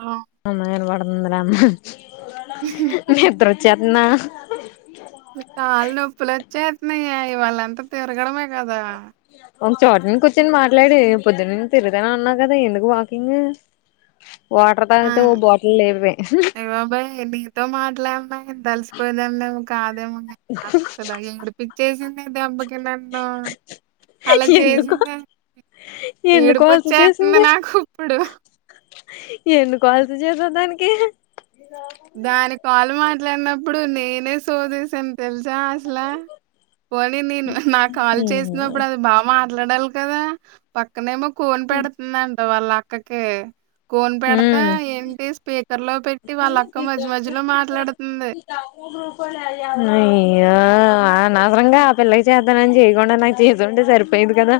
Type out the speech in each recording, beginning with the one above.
ఆ అమ్మ కి ఇనబడుతుంది రా అన్నాన్ నిద్ర వచ్చేతుందా చెప్ మే ఇగ ఇవాళ్ళంతా తిరగడమే కదా ఒక చోట ను కూర్చొని మాట్లాడి పొద్దున్న నుంచి తిరుగుతానే ఉన్నా కదా ఎందుకు వాకింగ్ [inaudible] వాటర్ తాగితే ఓ బాటిల్ లేవే బబయ్ నీతో మాట్లాడనాక తలిసిపోయ్దండి కాదేమో అస్సలు ఏడ్పించేసింది దెబ్బకి నన్నో అలా ఎందుకో చేసిందానికి ఎందుకు ఏడుపు అలస వచ్చేతుంది నాకు ఇప్పుడు ఎన్ను కాల్స్ చేసావ్ దానికి దాని కాలు మాట్లాడినప్పుడు నేనే సోదేసాను తెలుసా అసలా పోనీ నేను నా కాల్ చేసినప్పుడు అది బా మాట్లాడాలి కదా పక్కనేమో కోన్ పెడతుందంట వాళ్ళ అక్కకి కోన్ పెడతా ఏంటి స్పీకర్ లో పెట్టి వాళ్ళ మ్మ్ అనవసరంగా ఆ పిల్లకి చేద్దానని చేయకుండా నాకు చేసుంటే సరిపోయింది కదా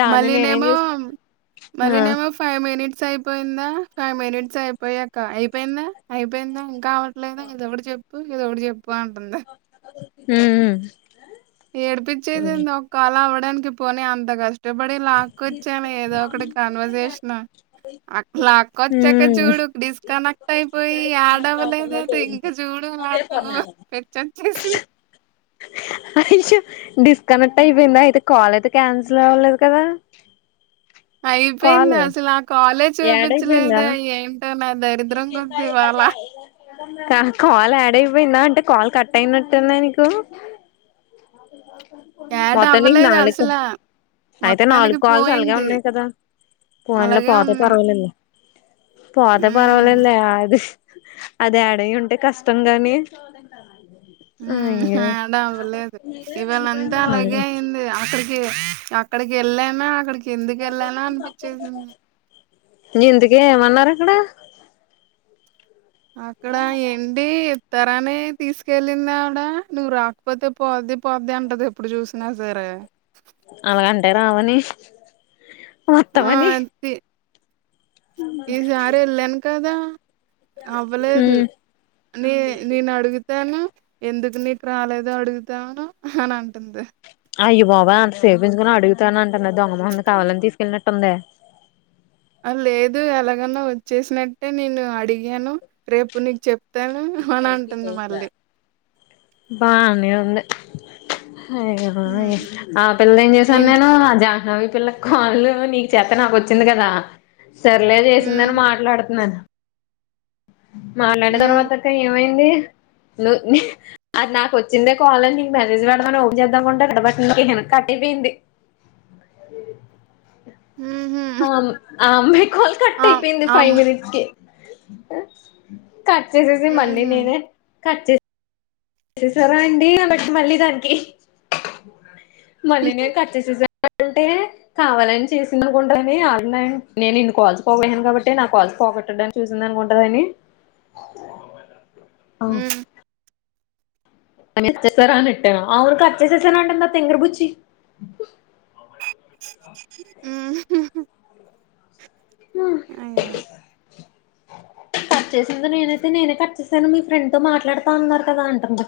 దాన్ని నేనేం మళ్ళీనేమో చేసా ఆ మళ్ళీనేమో ఫైవ్ మినిట్స్ అయిపోయిందా ఫైవ్ మినిట్స్ అయిపోయాక అయిపోయిందా అయిపోయిందా ఇంకా అవట్లేదా ఇదొకటి చెప్పు ఇదొకటి చెప్ప్ బావుంటుంది మ్మ్ ఏడిపిచ్చేసింది ఒక కాల్ అవ్వడానికి పోనీ అంత కష్టం బడి లాక్కొచ్చాను ఏదో ఒకటి కన్వర్సేషన్ అట్లాక్కొచ్చాక ఉమ్ చూడు డిస్కనెక్ట్ అయిపోయి యాడ్ అవ్వలేదు అది ఇంక చూడే వాడు పెచ్చొచ్చేసిం డిస్కనెక్ట్ అయిపోయింద అయితే కాల్ అయితే క్యాన్సిల్ అవ్వలేదు కదా [inaudible] అయిపొయింది కాల్ అసలు ఆ కాలే యాడ్ అయిపోయిందా చూపిచలేదే ఏం నా దరిద్రం గుంది ఇవ్వాల కాల్ యాడ్ అయిపోయిందా అంటే కాల్ కట్ అయినట్టుందా నీకు మాదిరిదౌ యాడ్ మొత్తం నీక్ అవ్వలేదు నాలుగు అసలా. అయితే మొత్తానికి నాలుగు కాల్స్ అలగే పోయింది. ఉన్నాయి కదా పోన్లే అలాగే పోత ఉన్నాయి. తొరగనిల్లె అంత హ్మ్. పర్వాలేదు లే ఆది అది యాడయ్యుంటే కష్టం గాని అయ్యో ఆడవ్వలేదు ఇవాళంతా అలాగే అయింది అస అక్కడికి ఎళ్ళాను అక్కడికి ఎందుకు ఎళ్ళాళా అనిపిచ్చేసింది నింతకే ఏమన్నారు అక్కడ అక్కడ ఏంటి తరానే తీసుకెళ్ళిన నువ్వు రాకపోతే పోద్ది పోద్ది అంటది ఎప్పుడు చూసినా సరే అలగంటే రావని మొత్తమని ఈ సారి ఎళ్ళాను కదా అవ్వలేదు ఉమ్ నీ నేనడుగు తాను ఎందుకు నీకు రాలేదు అడుగుతాను అనంటుంది అయ్య బాబోయ్ అంత సేపుంచుకుని అడుగుతానంటుంది, ఆ దొంగ మొహంది కావాలని తీసుకెళ్ళినట్టుందే. ఆ లేదు అలాగన్నా వచ్చేసినట్టు నేను అడిగాను రేపు నీకు చెప్తాను అనంటుంది మళ్ళీ బానే ఉంది హ్మ్. ఆ పిల్లనేం చేశాను ఇంట్ నేను జా ఈ పిల్లక్ కాళ్ళు లేవు నీకు చేత నాకొచ్చింది కదా సర్లే చేసిందని హ్మ్. మాట్లాడుతున్నా మాట్లాడిన హ్మ్. తర్వాతక్క ఏమైంది అది నాకు వచ్చిందే కాలని నీకు మెసేజ్ పెడమని ఓప చేద్దాంటే ఎక్కడ పట్టిన వెనకే రీండి ఊహు ఆ ఆ మీ కాల్ కట్ అయిపోయింది ఫైవ్ మినిట్స్ కి కర్చేసిసి హుహు. మల్ళినినే కర్చేసి మళ్ళీ నేను కట్ చేసేసా అంటే కావాలని చేసిందనుకుంటా మీ అమ్మే పోగొట్టడాని చూసిందనుకుంటదని మ్మ్ ఆవురు‌ కట్ చేసాసానంటుంది ఆ తింగర్బుచ్చి ఊ ఉ [inaudible] కట్ చేసింది నేనైతే నేనే కట్ చేసాను మీ ఫ్రెండ్ తో మాట్లాడుతా ఉన్నారు కదా అంటుంది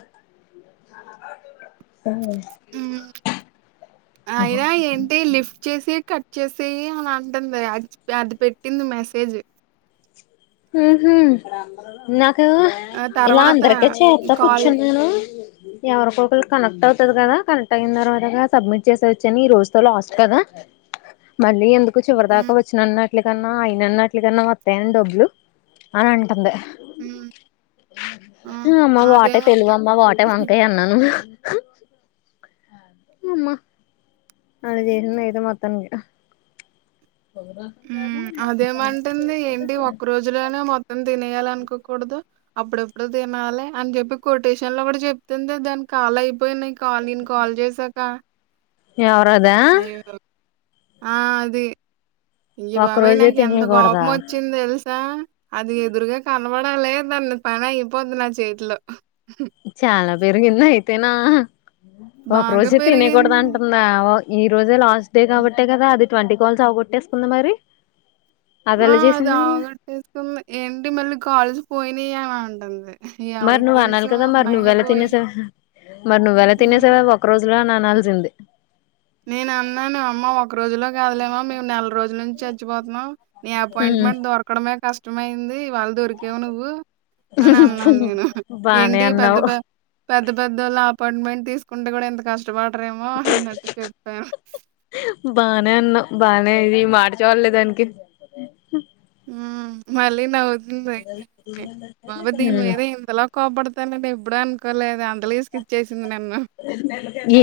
అయినా ఏంటి లిఫ్ట్ చేసి కట్ చేసేయి అలా అంటుంది అ అది పెట్టింది మెసేజ్ ఉహా నా కు ఆ ఇలా తర్వాత అందరికే చేస్తా కాల్ కూర్చున్నాను ఎవరికరు కనెక్ అవుతు హ్మ్. కదా కనెట్ అయిన తర్వాత సబ్మిట్ చేసేవచ్చని ఈ రోజుతో లాస్ట్ కదా మళ్ళీ ఎందుకు చివరి దాకా హ్మ్. వచ్చిన నా అట్ల కన్నా అయినన్న అట్లకన్నా వత్తాయిని డబ్బులు అని అంటుంది హ్మ్. ఆ! అమ్మ వాటే అదేమంట తెలుగు అమ్మ వాటే వంకాయ అన్నను అమ్మా అలా చేసంది అయితే మొత్తానికి అదేమంటుంది ఏంటి ఒక్క రోజులోనే మొత్తం తినే చేయాల అనుకోకూడదు అప్పుడ ఎప్పుడు తినాలి అని చెప్పి కొటేషన్ లో కూడా చెప్తుంది దానికి కాలయి పో నీకల్ నీన్ కల్ చేసక ఎవరదా ఆ అది అయ్య ఒక్క బాబోయ్ రోజే నాకు ఎంత కోపం తినేయకూడదా వచ్చింది తెలుసా అది ఎదురుగా కా కనబడాలే దాన్ను పని అయిపోద్ నా చేతిలో చాలా పెరిగింది అయితేనా ఒక బాగా రోజే తినేయకూడదు పెరిగింది. అంటున్నావు ఈ రోజే లాస్ట్ డే కాబట్టే కదా అది ట్వంటీ కాల్స్ అవగొట్టేసుకుంది మరి ఆ అదెలా అది చేసింది అవగోట్టేసుకుంది ఏంటి మళ్ళీ కాల్స్ పోయినా అని ఉంటుంది మరి నువ్వు అనాలి కదా మరి నువ్వేలా తినేసేవా మరి నువ్వెలా హ్మ్. తినేసేవా అవి ఒక రోజులో అనాలి అనాల్సింది నేను అన్నాను అమ్మ ఒక రోజులో కాదలేమో మేము నెల రోజుల నుంచి చచ్చిపోతున్నాం నీ అపాయింట్మెంట్ దొరకడమే కష్టమయింది వాళ్ళు దొరికేవు నువ్వు అని అన్నాను నేను బానే ఏంటి పెద్ద అన్నావు పె పెద్ద పెద్దోళ్ళ అపాయింట్మెంట్ తీసుకుంటే కూడా ఎంత కష్టపడరేమో అన్నట్ చెప్పు బానే ఉన్నా బానే ఇది మార్చేవాలలే దానికి మళ్ళీ నవ్వుతుంది బాబా దీని మీద ఇంతలా కోపడుతు తండి ఎప్పుడూ అనుకోలేదు అందుకకి స్కిచ్సింది నన్ను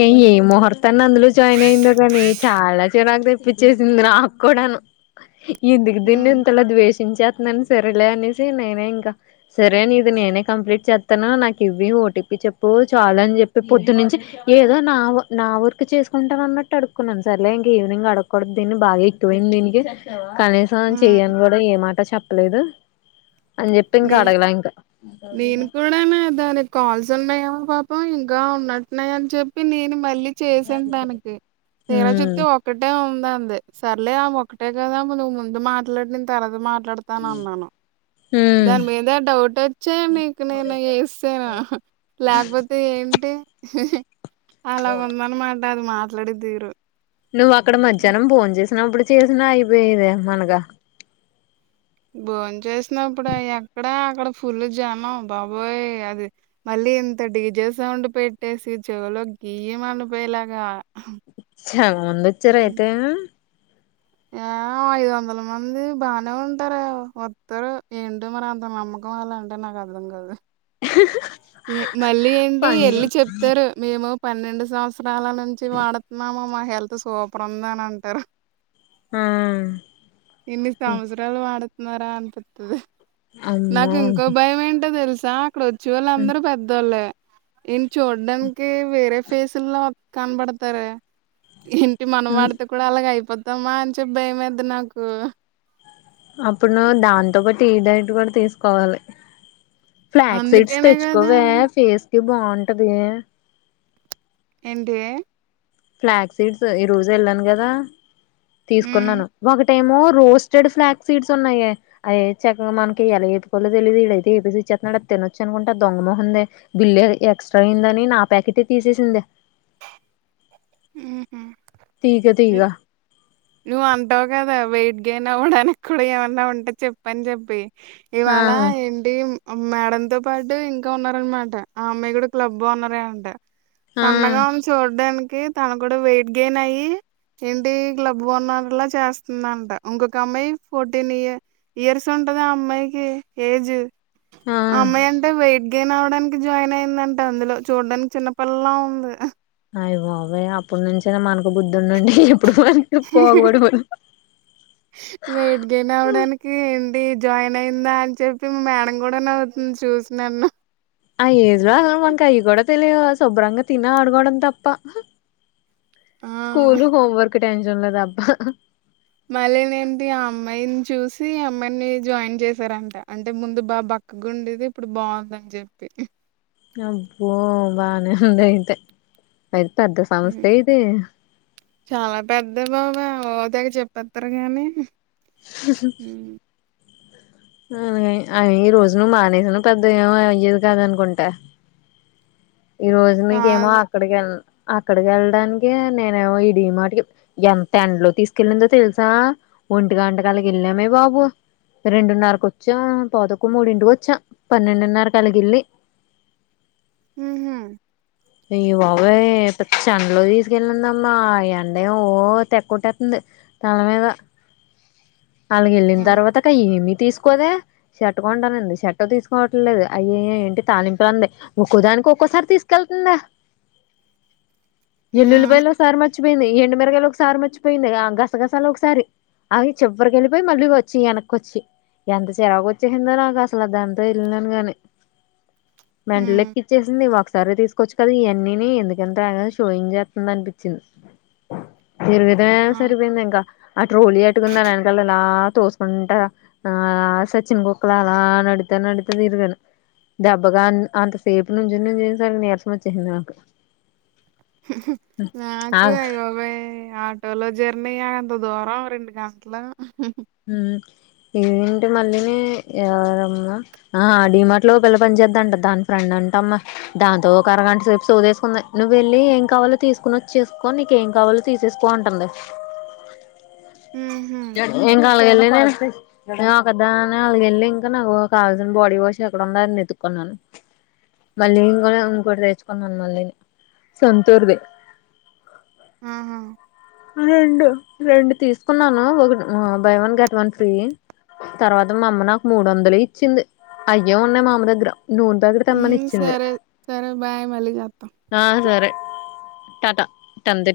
ఏ ఏ ముహూర్తాన్ని అందులో జాయిన్ అయిందో కాని చాలా నాకు తెప్పించేసింది నాకు కూడాను ఎందుకు దీని హ్మ్. ఇంతలా ద్వేషి న్నా సరేలే అనేసి నేనే ఇంకా సరే అని ఇది నేనే కంప్లీట్ చేస్తాను నాకు ఇవ్వు ఇవ్వు ఓటీపీ చెప్పు చాలా అని చెప్ పొద్దునుంచి ఏదో నా నా వర్క్ చేసుకుంటాను అన్నట్టు అడుక్కున్నాను సార్లే ఇంక ఈవినింగ్ అడుక్కూడదు దీన్ని బాగా ఎక్కువయింది దీనికి కనీసం హ్మ్. చెయ్యని కూడా ఏమాట చెప్పలేదు అని చెప్పి నే ఇంకా అడగలే ఇంకా నేను కూడా నా దానికి కాల్స్ ఉన్నాయమ పాపం ఇంకా ఉన్నట్టున్నాయి అని చెప్పి నేను మళ్ళీ చేశాను తనకి తీరా ఉమ్ చూస్తే ఒక్కటే ఉందా ది సరలే ఆ ఒకటే కదామ్ నువ్వు ముందు మాట్లాడి నేను తర్వాత మాట్లాడతాన అన్నాను ఉమ్ దాని మీద డౌట్ వచ్చా నకు నేను చేస్తాను లేకపోతే ఏం అంటే అలాగుందన్నమాట అది మాట్లాడే తీరు నువ్వు అక్కడ మధ్యాహ్నం బోన్ చేసినప్పుడు చేసినా అయిపోయేద మనగా భోని చేసినప్పుడు ఎక్కడా అక్కడ ఫుల్ జనం బాబోయ్ అది మళ్ళీ ఇంత డిజే సౌండ్ పెట్టేసి చెవలో గీం అనిపోయేలాగా చాలామంది వచ్చార అయితే యావు ఐదు వందల మంది బానే ఉంటార వత్తరు ఏంట మరి అంత నమ్మకం వాళ్ళ అంటే నాకు అర్థం కాదే మళ్ళీ ఏంటి పని ఎల్లీ చెప్తారు మేము పన్నెండు సంవత్సరాల నుండి వాడుతున్నామా మా హెల్త్ సూపర్ ఉంది అని అంటారు ఆ ఇన్ని సంవత్సరాలు వాడుతున్నారా అనిపితది నాకు అమ్మో ఇంకో భయం ఏంటో తెలుసా అక్కడ వచ్చే వాళ్ళు అందరు పెద్దోళ్ళే ఈయన చూడ్డానికి వేరే ఫేసుల్లో కనపడతారే ఇంటి మనం ఆడితే కూడా అలాగ అయిపోతు మత్తమా అని చెప్ప భయం యిది నాకు అప్పుడు ను దాంతోపాటు ఈ డైట్ కూడా తీసుకోవాలి ఫ్లాక్ సీడ్స్ అందుకేనే కదా తెచ్చుకోవే ఫేస్ కి బాగుంటది. ఎంటే ఫ్లాగ్ సీడ్స్ ఈ రోజు వెళ్ళాను కదా ఉమ్ తీసుకున్నాను ఒకటి ఏమో రోస్టెడ్ ఫ్లాక్ సీడ్స్ ఉన్నయే అద చక్కగా మనకి ఎలా ఏకోలో తెలిదు ఐతే ఇచ్చేతునడు తినొచ్చు అనుకుంటే దొంగమొహందంది బిల్ ఎక్స్ట్రా అయిందని నా ప్యాకెట్నే తీసేసింది [inaudible] ఉహు తీగ తీగ నువ్ అంటావ్ కదా వెయిట్ గేన్ అవ్వడానికి కూడా ఏమన్నా ఉంటే చెప్పని చెప్పి ఆ ఇవాళ ఏంటి మేడమ్ తో పాటు ఇంకా ఉన్నారనమాట ఆ అమ్మాయి కూడా క్లబ్ ఓనర్ ఏ అంట ఆ సన్నగా ఉని చూడడానికి తను కూడా వెయిట్ గెయిన్ అయ్యి ఏంటి క్లబ్ ఓనర్లా చేస్తుందంట ఇంకొక అమ్మాయి ఫోర్టీన్ ఇయర్ ఇయర్స్ ఉ ఉంటంది అమ్మాయికి ఏజ్ ఆ అమ్మాయి అంట వెయిట్ గేన్ అవడానికి జాయిన్ అయిందంటే అందులో చూడ్డానికి చిన్న పిల్లలా ఉంది అయ బాబాయ్ అప్పడు నుంచేనా మనకు బుద్ధి ఉండి ఉంటే అప్పుడు మ పోగబడ మ వెయిట్ గెయిన్ అవడానికి ఏంటి జాయిన్ అయిందా అని చెప్పి మేడం కూడా నవ్వుతుంది చూసి నన్న ఆ ఏజ్ లో అసలు మనకి అవి కూడా తెలియదు శుభ్రంగా తిన ఆడుకోవడం తప్ప ఆ స్కూల్ హోమ్వర్క్ టెన్షన్ లు తప్ప మళ్ళీ నేంటి ఆ అమ్మాయిని చూసి అమ్మాయిని జాయిన్ చేసారంట అంటే ముందు బా గుండేది ఇప్పుడు బాగుందని చెప్పి అబ్బో బానే ఉందితయితే అయి పెద్దా సంస్థ ఏ ఇది చాలా పెద్దె బాబాయ్ ఓదగ చెప్పస్తారు గాని [inaudible] అలాగా ఈ రోజునువు మానేసను పెద్ద ఏమో అయ్యేదు కాదనుకుంట ఈ రోజు నీకేమో కాదు అక్కడికి వెళ్ళ అక్కడికి వెళ్ళడానికి నేను ఇ డిమార్ట్కి ఎంత ఎండలో తీసుకెళ్ళిందో తెలుసా ఒంటిగాంటకాలకి వెళ్ళామే బాబు రెండున్నరకు వచ్చాము పవ్ధక్క మూడింటికి వచ్చా పన్నెండున్నర కలిగిల్ళలి ఉహు అయ్యా బాబయ్ ఇ ఎండలో తీసుకెళ్లిందమ్మా ఈ ఎండ ఏ ఓ తేక్కుతట్టతుంది. తలమీద [inaudible] అలాగ వెళ్ళిన ఆ తర్వాత కయ ఏమి తీసుకోదే చెట్టుకోంటనంది చెట్ తీసుకోవట్ంలేదు అయ్య ఏంటి తాలింపులంది ఇన్క్కుదాని ఇంక ఒక్కసారి తీసుకెళ్తుందా ఆ ఎల్లులి పాయలుసారి మ మర్చిపోయింది ఎండు మిరగాయలు ఒకసారి మర్చిపోయింది గసగసాలు ఒకసారి అవి చివరికి వెళ్ళిపోయి మళ్ళీ వచ్చి వెనక్కిచ్చి ఎంత చిరాకు వచ్చేసిందో నాకు అసలు దాంతో వెళ్ళినాను గాని మెంటల్ హ్మ్ ఎక్కిచ్చేసింది ఒకసారి తీసుకు వచ్చు కదా ఇవన్నీని ఎందుకు ఇంత షోయింగు చేతది అనిపించింది. ఆ జరుగుతానయి సరిపోయింది ఇంకా ఆ ట్రోలీ అట్టుకొని దాని ఎనకల ఇలా తోసుకుంటా ఆ సచ్చిన కుక్క లా అలా న తిరుగుతానే ఉండుతుంది దెబ్బగా అంత సేపు నుంచుని చూసాను మ చేసింది నాకు నాకు ఆగ్ అయబాబోయ్ ఆటోలో జర్నీ యా అంత దూరం రెండు గంటలు మ్ ఇవేంటి మల్లిని ఆ డిమార్ట్ లో ఓ పిల్ల పని చేద్దంట దాని ఫ్రెండ్ అం టమ్మ దాంతో ఒక అరగంట సేప్ సోది వేసుకుంది నువెళ్ళి ఏం కావాలో తీసుకొనిచ్చేసుకో నీకేం కావా లో తీసేసుకో అంటుంది [inaudible] ఉహూ ఏం కావాలో ఎల్లి నెన్ ఒకదాని అలాగేల్లి ఇంకా నాకు కావాల్సిన బాడీ వాష్ ఎక్కడుందా అని వెతుకున్నాను [inaudible] మళ్ళీ నేన్ కూడా ఇంకోటి తెచ్చుకున్నాను మళ్ళీని సొంతూర్ది అ హా రెండు రెండు తీసుకున్నాను ఒకటి buy one get one free తర్వాత మా అమ్మ నాకు మూడు వందలే ఇచ్చింది అయ్యే ఉన్నాయి మా అమ్మ దగ్గర నూనె ప్యాకెట్ తెమ్మని హ్మ్ ఇచ్చింది సరే సరే బాయ్ మళ్ళీ చేత్తా ఆ సరే టాట టంది